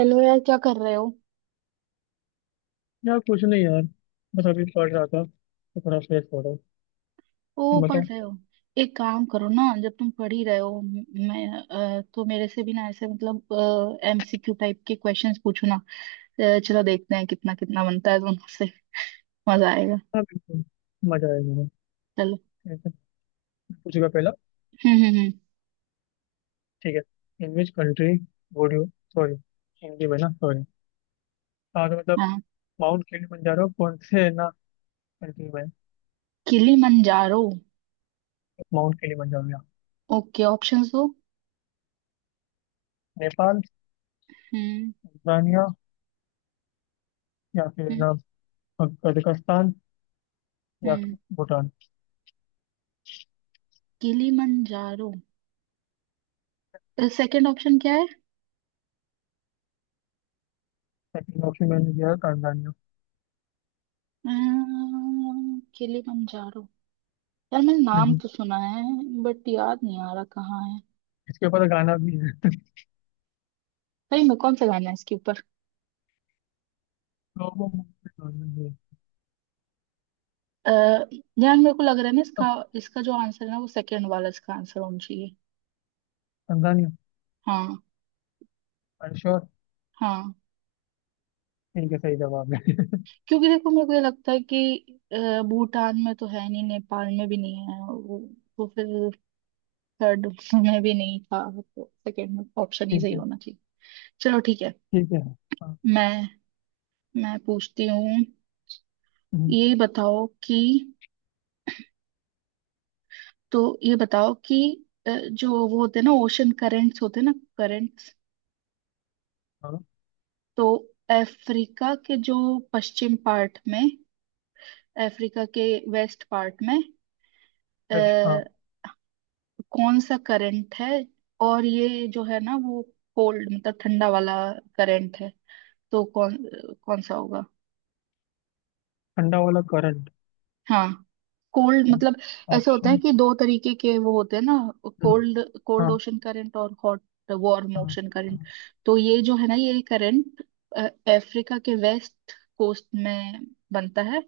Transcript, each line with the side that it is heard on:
right: Hello यार, क्या कर रहे हो?
left: यार कुछ नहीं यार। बस अभी पढ़ रहा था तो थोड़ा फ्रेश हो रहा हूँ।
right: ओ,
left: तुम
right: पढ़
left: बताओ।
right: रहे हो। एक काम करो ना, जब तुम पढ़ ही रहे हो मैं तो मेरे से भी ना, ऐसे मतलब एमसीक्यू टाइप के क्वेश्चंस पूछो ना। चलो देखते हैं कितना कितना बनता है दोनों से। मजा आएगा।
left: हाँ, बिल्कुल। मजा आएगा।
right: चलो।
left: ठीक है। पूछेगा पहला।
right: हम्म हम्म हम्म
left: ठीक है। In which country would you sorry. Hindi में ना सॉरी। हाँ तो मतलब
right: हाँ।
left: माउंट किलिमंजारो कौन से ना कंट्री में है?
right: किलिमंजारो।
left: माउंट किलिमंजारो, या
right: ओके, ऑप्शंस दो।
left: नेपाल,
right: हम्म
left: tanzania, या फिर
right: हम्म
left: ना कजाकिस्तान, या
right: हम्म
left: फिर भूटान।
right: किलिमंजारो। सेकंड ऑप्शन क्या है?
left: सेकंड ऑप्शन मैंने दिया है tanzania।
right: अ, किलिमंजारो। यार, मैंने नाम
left: हम्म।
right: तो सुना है, बट याद नहीं आ रहा कहाँ।
left: इसके ऊपर तो गाना भी है
right: भाई मेरे को कौन सा गाना है इसके ऊपर?
left: तो वो मुझे।
right: अः यार, मेरे को लग रहा है ना इसका, इसका जो आंसर है ना, वो सेकंड वाला इसका आंसर होना चाहिए।
left: tanzania।
right: हाँ।
left: अरे श्योर।
right: हाँ।
left: ठीक है, सही जवाब है
right: क्योंकि देखो, मेरे को ये लगता है कि भूटान में तो है नहीं, नेपाल में भी नहीं है वो। तो फिर थर्ड में भी नहीं था, तो सेकंड ऑप्शन ही
left: ठीक
right: सही
left: है।
right: होना चाहिए। चलो, ठीक है।
left: ठीक है हाँ।
right: मैं मैं पूछती हूँ।
left: हम्म,
right: ये बताओ कि, तो ये बताओ कि जो वो होते हैं ना, ओशन करेंट्स होते हैं ना, करेंट्स।
left: हाँ।
right: तो अफ्रीका के जो पश्चिम पार्ट में, अफ्रीका के वेस्ट पार्ट में अ,
left: बेस्ट, हाँ।
right: कौन सा करंट है? और ये जो है ना वो कोल्ड मतलब ठंडा वाला करंट है। तो कौन कौन सा होगा?
left: ठंडा वाला करंट।
right: हाँ, कोल्ड
left: अच्छा।
right: मतलब ऐसे होता है
left: ऑप्शन।
right: कि दो तरीके के वो होते हैं ना।
left: हम्म,
right: कोल्ड कोल्ड
left: हाँ।
right: ओशन करंट और हॉट, वार्म
left: हाँ।
right: Ocean current.
left: हाँ।
right: तो ये जो है ना, ये करंट अफ्रीका के वेस्ट कोस्ट में बनता है,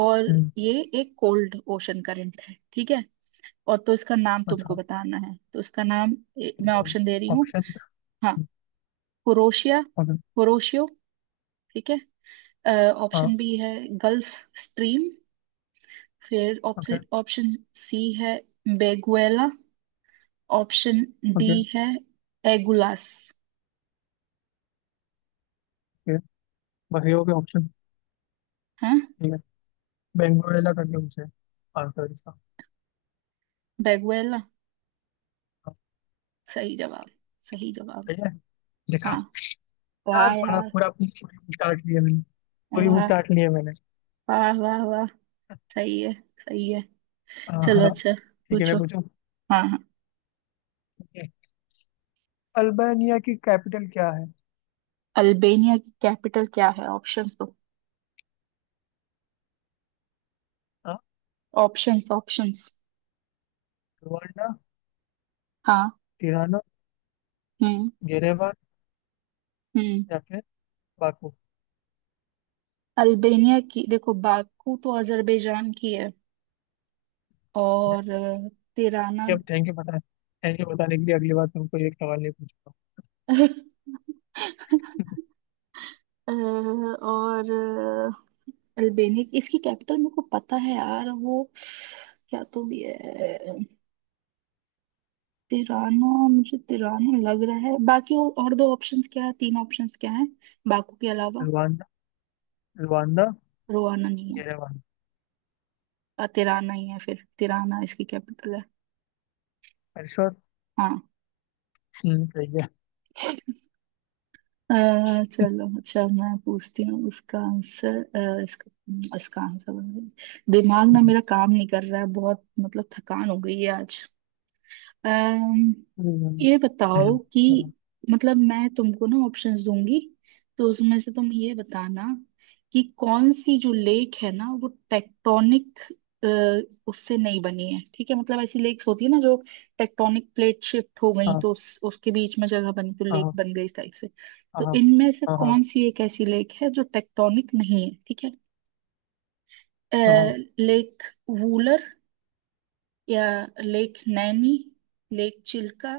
right: और
left: हम्म।
right: ये एक कोल्ड ओशन करंट है, ठीक है। और तो इसका नाम तुमको
left: अच्छा।
right: बताना है, तो इसका नाम, ए, मैं
left: ठीक है।
right: ऑप्शन दे रही हूँ।
left: ऑप्शन।
right: हाँ, कुरोशिया,
left: ओके।
right: कुरोशियो, ठीक है। ऑप्शन
left: हाँ।
right: बी है गल्फ स्ट्रीम। फिर
left: ओके।
right: ऑप्शन ऑप्शन सी है बेगुएला। Option D
left: okay.
right: है एगुलास।
left: ओके। बस ये हो गया ऑप्शन।
right: हाँ,
left: ठीक है। बेंगोरेला करके मुझे आंसर इसका।
right: बेगुएला।
left: हाँ।
right: सही जवाब, सही जवाब।
left: ठीक है। देखा।
right: हाँ। वाह
left: यार पढ़ा,
right: यार।
left: पूरा अपनी पूरी बुक चाट लिया मैंने। पूरी बुक
right: वाह
left: चाट लिया मैंने।
right: वाह वाह वाह सही है, सही है।
left: हाँ,
right: चलो,
left: हाँ।
right: अच्छा।
left: ठीक है, मैं
right: पूछो।
left: पूछूं।
right: हाँ।
left: ओके। अल्बानिया की कैपिटल क्या है?
right: अल्बेनिया की कैपिटल क्या है? ऑप्शंस दो।
left: हाँ।
right: Options options
left: Rwanda.
right: हाँ।
left: तिराना।
right: हम्म
left: गेरेबान।
right: हम्म
left: या फिर बाकू।
right: अल्बेनिया की, देखो, बाकू तो अजरबैजान की है। और तिराना।
left: जब थैंक यू, पता है, थैंक यू बताने के लिए अगली बार तुमको एक सवाल नहीं पूछूंगा।
right: अ, और अ, अल्बेनिया की- इसकी कैपिटल मेरे को पता है यार, वो क्या तो भी है, तिराना। मुझे तिराना लग रहा है। बाकी और दो ऑप्शंस क्या है, तीन ऑप्शंस क्या है बाकू के अलावा?
left: रुवांडा। रुवांडा।
right: रोआना नहीं है?
left: ये रुवांडा।
right: तिराना ही है, फिर तिराना इसकी कैपिटल है।
left: रिश्वत।
right: हाँ।
left: सही है।
right: अ, चलो अच्छा, मैं पूछती हूँ इसका आंसर। अ, इसका इसका आंसर, दिमाग ना
left: हम्म।
right: मेरा काम नहीं कर रहा है बहुत, मतलब थकान हो गई है आज। अम्म
left: हम्म।
right: ये बताओ
left: हम्म।
right: कि,
left: बताओ।
right: मतलब मैं तुमको ना ऑप्शंस दूंगी, तो उसमें से तुम ये बताना कि कौन सी जो लेक है ना, वो टेक्टोनिक उससे नहीं बनी है, ठीक है। मतलब ऐसी लेक्स होती है ना, जो टेक्टोनिक प्लेट शिफ्ट हो गई
left: हाँ
right: तो उसके बीच में जगह बनी, तो लेक
left: हाँ।
right: बन गई इस टाइप से।
left: हाँ,
right: तो इनमें से
left: हाँ। हाँ,
right: कौन सी एक ऐसी लेक है जो टेक्टोनिक नहीं है, ठीक है।
left: हाँ। हाँ।
right: लेक वूलर, या लेक नैनी, लेक चिल्का,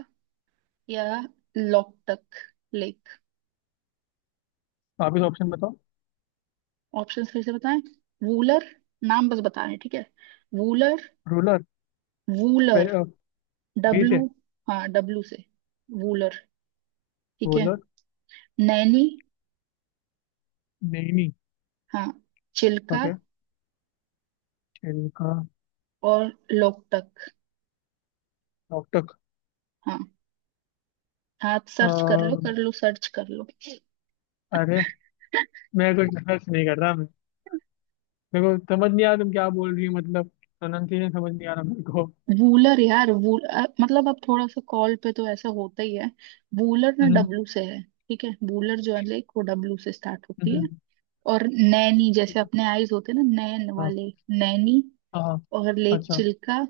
right: या लोकटक लेक।
left: वापिस ऑप्शन बताओ।
right: ऑप्शंस फिर से बताएं। वूलर, नाम बस बताएं, ठीक है। Wular.
left: Ruler. Spell.
right: Wular.
left: B
right: W.
left: से।
right: हाँ, डब्लू से वूलर, ठीक है।
left: रूलर।
right: नैनी।
left: नैनी।
right: हाँ। चिल्का।
left: ओके। छिलका।
right: और लोकटक।
left: नोकटक।
right: हाँ, आप
left: अ,
right: सर्च कर लो, कर लो, सर्च कर लो।
left: अरे, मैं कुछ रिसर्च नहीं कर रहा। मैं मेरे को समझ नहीं आ रहा तुम क्या बोल रही हो, मतलब प्रोनाउंसिएशन समझ नहीं आ रहा मेरे को।
right: वूलर यार, वूल, मतलब अब थोड़ा सा कॉल पे तो ऐसा होता ही है। वूलर ना
left: हम्म।
right: डब्लू से है। ठीक है, वूलर जो है लेक, वो डब्लू से स्टार्ट होती है।
left: हम्म।
right: और नैनी, जैसे अपने आईज होते हैं ना, नैन
left: हाँ।
right: वाले, नैनी।
left: हाँ। हाँ।
right: और लेक
left: अच्छा।
right: चिल्का,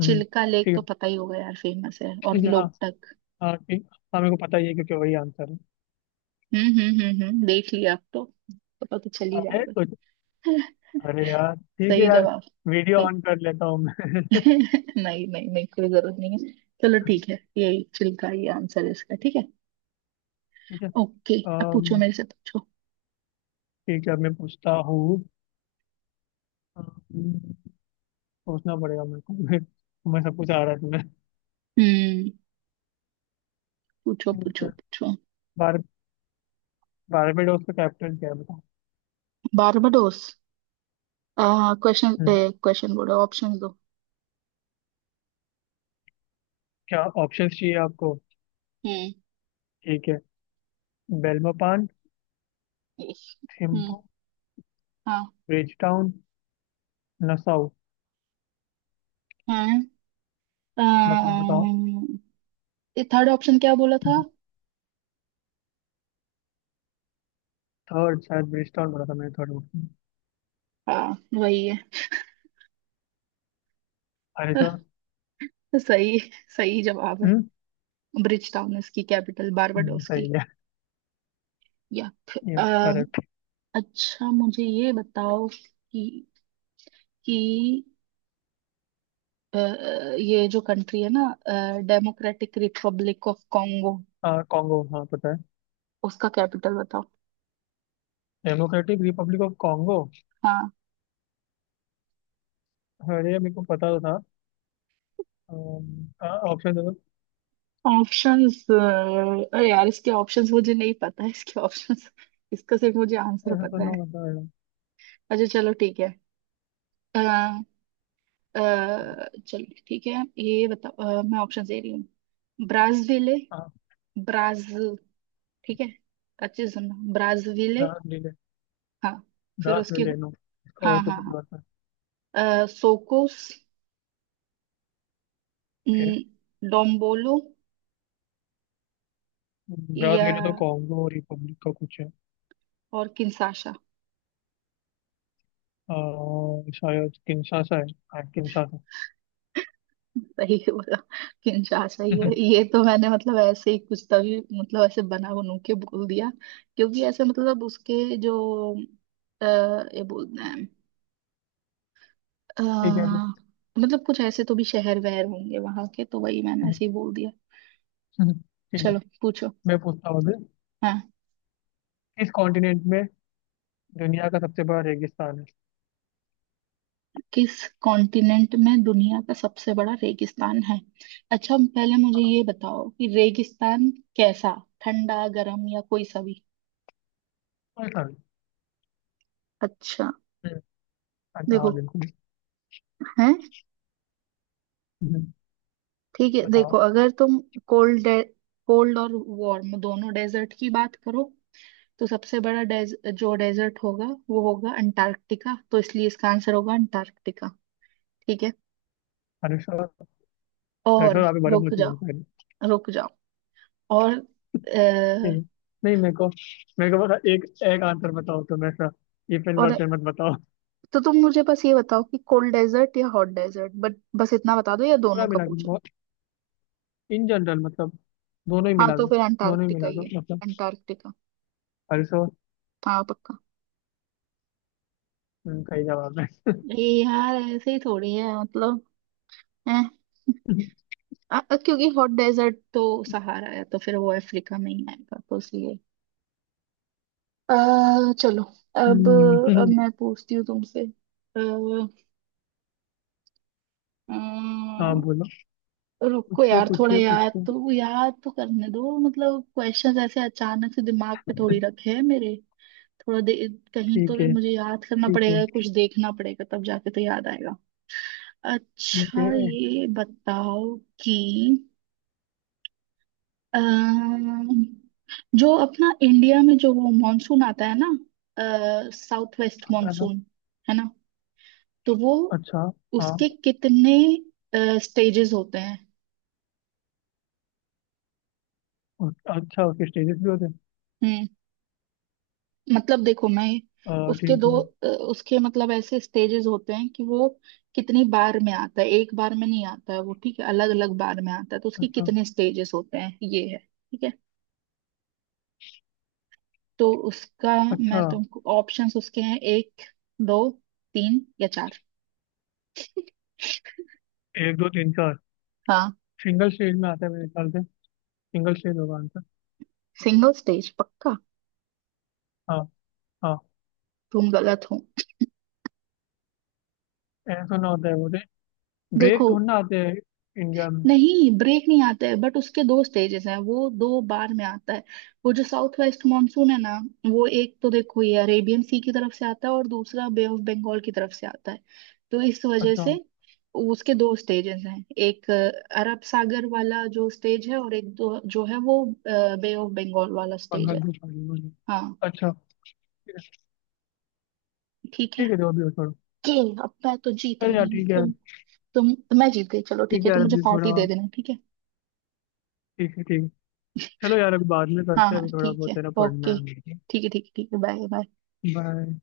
left: हम्म।
right: चिल्का लेक
left: ठीक
right: तो
left: है
right: पता ही होगा यार, फेमस है। और
left: ठीक है, हाँ।
right: लोकटक।
left: हाँ, ठीक। हाँ, मेरे को पता ही है क्योंकि वही आंसर है।
right: देख लिया आप तो, पता तो चल ही
left: अरे,
right: जाएगा।
left: कुछ। अरे यार, ठीक है
right: सही
left: यार।
right: जवाब।
left: वीडियो
right: सही।
left: ऑन कर लेता हूँ मैं
right: नहीं नहीं नहीं कोई जरूरत नहीं है। चलो ठीक है, यही चिल्का ही आंसर है इसका, ठीक है।
left: ठीक है।
right: ओके। अब पूछो,
left: अम,
right: मेरे से पूछो।
left: ठीक है, अब मैं पूछता हूँ। अम, सोचना पड़ेगा मेरे को मैं सब कुछ आ रहा है तुम्हें।
right: हम्म।
left: ठीक है।
right: पूछो।
left: बार बारबेडोस का कैप्टन क्या है, बताओ।
right: बारबाडोस। क्वेश्चन,
left: हम्म।
right: क्वेश्चन बोलो, ऑप्शन दो।
left: क्या ऑप्शंस चाहिए आपको?
right: हम्म
left: ठीक है। बेल्मोपान।
right: हम्म
left: थिम्पू।
right: हाँ।
left: ब्रिजटाउन। नसाउ।
right: हाँ।
left: बताओ, बताओ।
right: अम्म, ये थर्ड ऑप्शन क्या बोला था?
left: थर्ड शायद ब्रिजटाउन बोला था मैंने, थर्ड ऑप्शन।
right: हाँ, वही है।
left: अरे सर।
right: सही, सही जवाब है।
left: हम्म?
right: ब्रिज टाउन, इसकी कैपिटल बारबाडोस की।
left: सही है।
right: या फिर,
left: यस,
right: अ,
left: करेक्ट।
right: अच्छा, मुझे ये बताओ कि अ, ये जो कंट्री है ना, डेमोक्रेटिक रिपब्लिक ऑफ कॉन्गो,
left: हाँ, कॉन्गो, हाँ पता है।
right: उसका कैपिटल बताओ।
left: Democratic Republic of Congo.
right: हाँ।
left: अरे, ये मेरे को पता तो था। ऑप्शन दे दो।
right: ऑप्शंस, अरे यार, इसके ऑप्शंस मुझे नहीं पता है। इसके ऑप्शंस, इसका सिर्फ मुझे आंसर
left: ऐसा तो
right: पता
left: ना
right: है।
left: होता है।
right: अच्छा चलो, ठीक है। अ, चलिए ठीक है, ये बताओ। मैं ऑप्शन दे रही हूँ। ब्राजीले,
left: हाँ।
right: ब्राज, ठीक है, अच्छे से सुनना, ब्राजीले।
left: ग्रासविले।
right: हाँ, फिर उसके,
left: ग्रासविले, नो। और
right: हाँ
left: तो कुछ
right: हाँ,
left: बात है।
right: हाँ सोकोस,
left: फिर
right: डोम्बोलो, या,
left: ग्रासविले तो कॉन्गो रिपब्लिक का कुछ है।
right: और किंशासा।
left: अ, शायद किंशासा है। हाँ, किंशासा।
right: सही बोला, किंशासा ही है। ये तो मैंने मतलब ऐसे ही, कुछ तभी मतलब ऐसे बना बनू के बोल दिया, क्योंकि ऐसे मतलब उसके जो अ, ये बोलते हैं,
left: ठीक है अभी।
right: अ, मतलब कुछ ऐसे तो भी शहर वहर होंगे वहां के, तो वही मैंने
left: हम्म।
right: ऐसे ही बोल दिया।
left: ठीक है,
right: चलो, पूछो।
left: मैं पूछता हूँ अभी।
right: हाँ।
left: किस कॉन्टिनेंट में दुनिया का सबसे बड़ा रेगिस्तान है?
right: किस कॉन्टिनेंट में दुनिया का सबसे बड़ा रेगिस्तान है? अच्छा, पहले मुझे ये बताओ कि रेगिस्तान कैसा? ठंडा, गर्म, या कोई सा भी?
left: पाकिस्तान
right: अच्छा।
left: है। हाँ
right: देखो,
left: बिल्कुल।
right: है,
left: हम्म।
right: ठीक है। देखो,
left: बताओ।
right: अगर तुम कोल्ड कोल्ड और वार्म दोनों डेजर्ट की बात करो, तो सबसे बड़ा जो डेजर्ट होगा वो होगा अंटार्कटिका। तो इसलिए इसका आंसर होगा अंटार्कटिका, ठीक है।
left: हनुशा।
right: और
left: हनुशा, यहाँ पे बर्फ
right: रुक
left: होती है बहुत
right: जाओ
left: सारी।
right: रुक जाओ। और
left: ठीक
right: अ,
left: है। नहीं, मेरे को, बस एक एक आंसर बताओ, तो मैं सा, इफ एंड
right: और
left: वर्ड्स मत बताओ।
right: तो तुम मुझे बस ये बताओ कि कोल्ड डेजर्ट या हॉट डेजर्ट, बट बस इतना बता दो, या दोनों
left: पूरा
right: का
left: मिला के,
right: पूछो।
left: इन जनरल मतलब, दोनों ही
right: हाँ,
left: मिला
right: तो
left: दो।
right: फिर
left: दोनों ही
right: अंटार्कटिका
left: मिला
right: ही
left: दो
right: है।
left: मतलब।
right: अंटार्कटिका।
left: हर्षो।
right: हाँ, पक्का।
left: सही जवाब है।
right: ये यार ऐसे ही थोड़ी है मतलब, हैं? क्योंकि हॉट डेजर्ट तो सहारा है, तो फिर वो अफ्रीका में ही आएगा, तो इसलिए। चलो, अब अब
left: हम्म।
right: मैं पूछती हूँ तुमसे। अ, अ,
left: हाँ, बोलो।
right: रुको
left: पूछे,
right: यार, थोड़ा
left: पूछे, पूछे।
right: याद तो करने दो, मतलब क्वेश्चंस ऐसे अचानक से दिमाग पे थोड़ी रखे हैं मेरे। थोड़ा दे, कहीं तो
left: ठीक
right: भी
left: है।
right: मुझे याद करना
left: ठीक है।
right: पड़ेगा, कुछ देखना पड़ेगा, तब जाके तो याद आएगा।
left: ठीक
right: अच्छा
left: है।
right: ये बताओ कि, अम, जो अपना इंडिया में जो वो मॉनसून आता है ना, साउथ वेस्ट
left: आता है ना?
right: मॉनसून, है ना, तो वो
left: अच्छा। हाँ।
right: उसके कितने स्टेजेस होते हैं?
left: अच्छा, उसके स्टेजेस भी होते हैं?
right: हम्म, मतलब देखो मैं, उसके
left: ठीक
right: दो,
left: है।
right: उसके मतलब ऐसे स्टेजेस होते हैं कि वो कितनी बार में आता है, एक बार में नहीं आता है वो, ठीक है, अलग अलग बार में आता है, तो उसके
left: अच्छा।
right: कितने स्टेजेस होते हैं, ये है, ठीक है। तो उसका, मैं
left: अच्छा।
right: तुमको ऑप्शंस, उसके हैं एक, दो, तीन या चार।
left: एक, दो, तीन, चार।
right: हाँ,
left: सिंगल स्टेज में आता है मेरे ख्याल से। सिंगल स्टेज होगा आंसर।
right: सिंगल स्टेज पक्का?
left: हाँ। हाँ।
right: तुम गलत हो।
left: ऐसा सुना होता है वो। ब्रेक
right: देखो,
left: थोड़ी ना आते हैं इंडिया में।
right: नहीं ब्रेक नहीं आता है, बट उसके दो स्टेजेस हैं, वो दो बार में आता है। वो जो साउथ वेस्ट मानसून है ना, वो एक तो देखो ये अरेबियन सी की तरफ से आता है, और दूसरा बे ऑफ बंगाल की तरफ से आता है। तो इस वजह
left: अच्छा,
right: से उसके दो स्टेजेस हैं, एक अरब सागर वाला जो स्टेज है, और एक दो जो है वो बे ऑफ बंगाल वाला स्टेज है।
left: बांग्लादेश वाले बोले।
right: हाँ,
left: अच्छा। ठीक है।
right: ठीक है।
left: ठीक है, जो भी हो, छोड़ो।
right: ये अब मैं तो जीत
left: चलो
right: रही
left: यार,
right: हूँ
left: ठीक है यार।
right: तुम, मैं जीत गई। चलो ठीक
left: ठीक
right: है,
left: है यार,
right: तुम मुझे
left: अभी थोड़ा।
right: पार्टी दे देना, ठीक है।
left: ठीक है। ठीक है। चलो यार, अभी बाद में
right: हाँ
left: करते हैं,
right: हाँ
left: अभी थोड़ा
right: ठीक है,
left: बहुत है ना, पढ़ना
right: ओके।
left: है मेरे
right: ठीक है, बाय बाय।
left: को। बाय।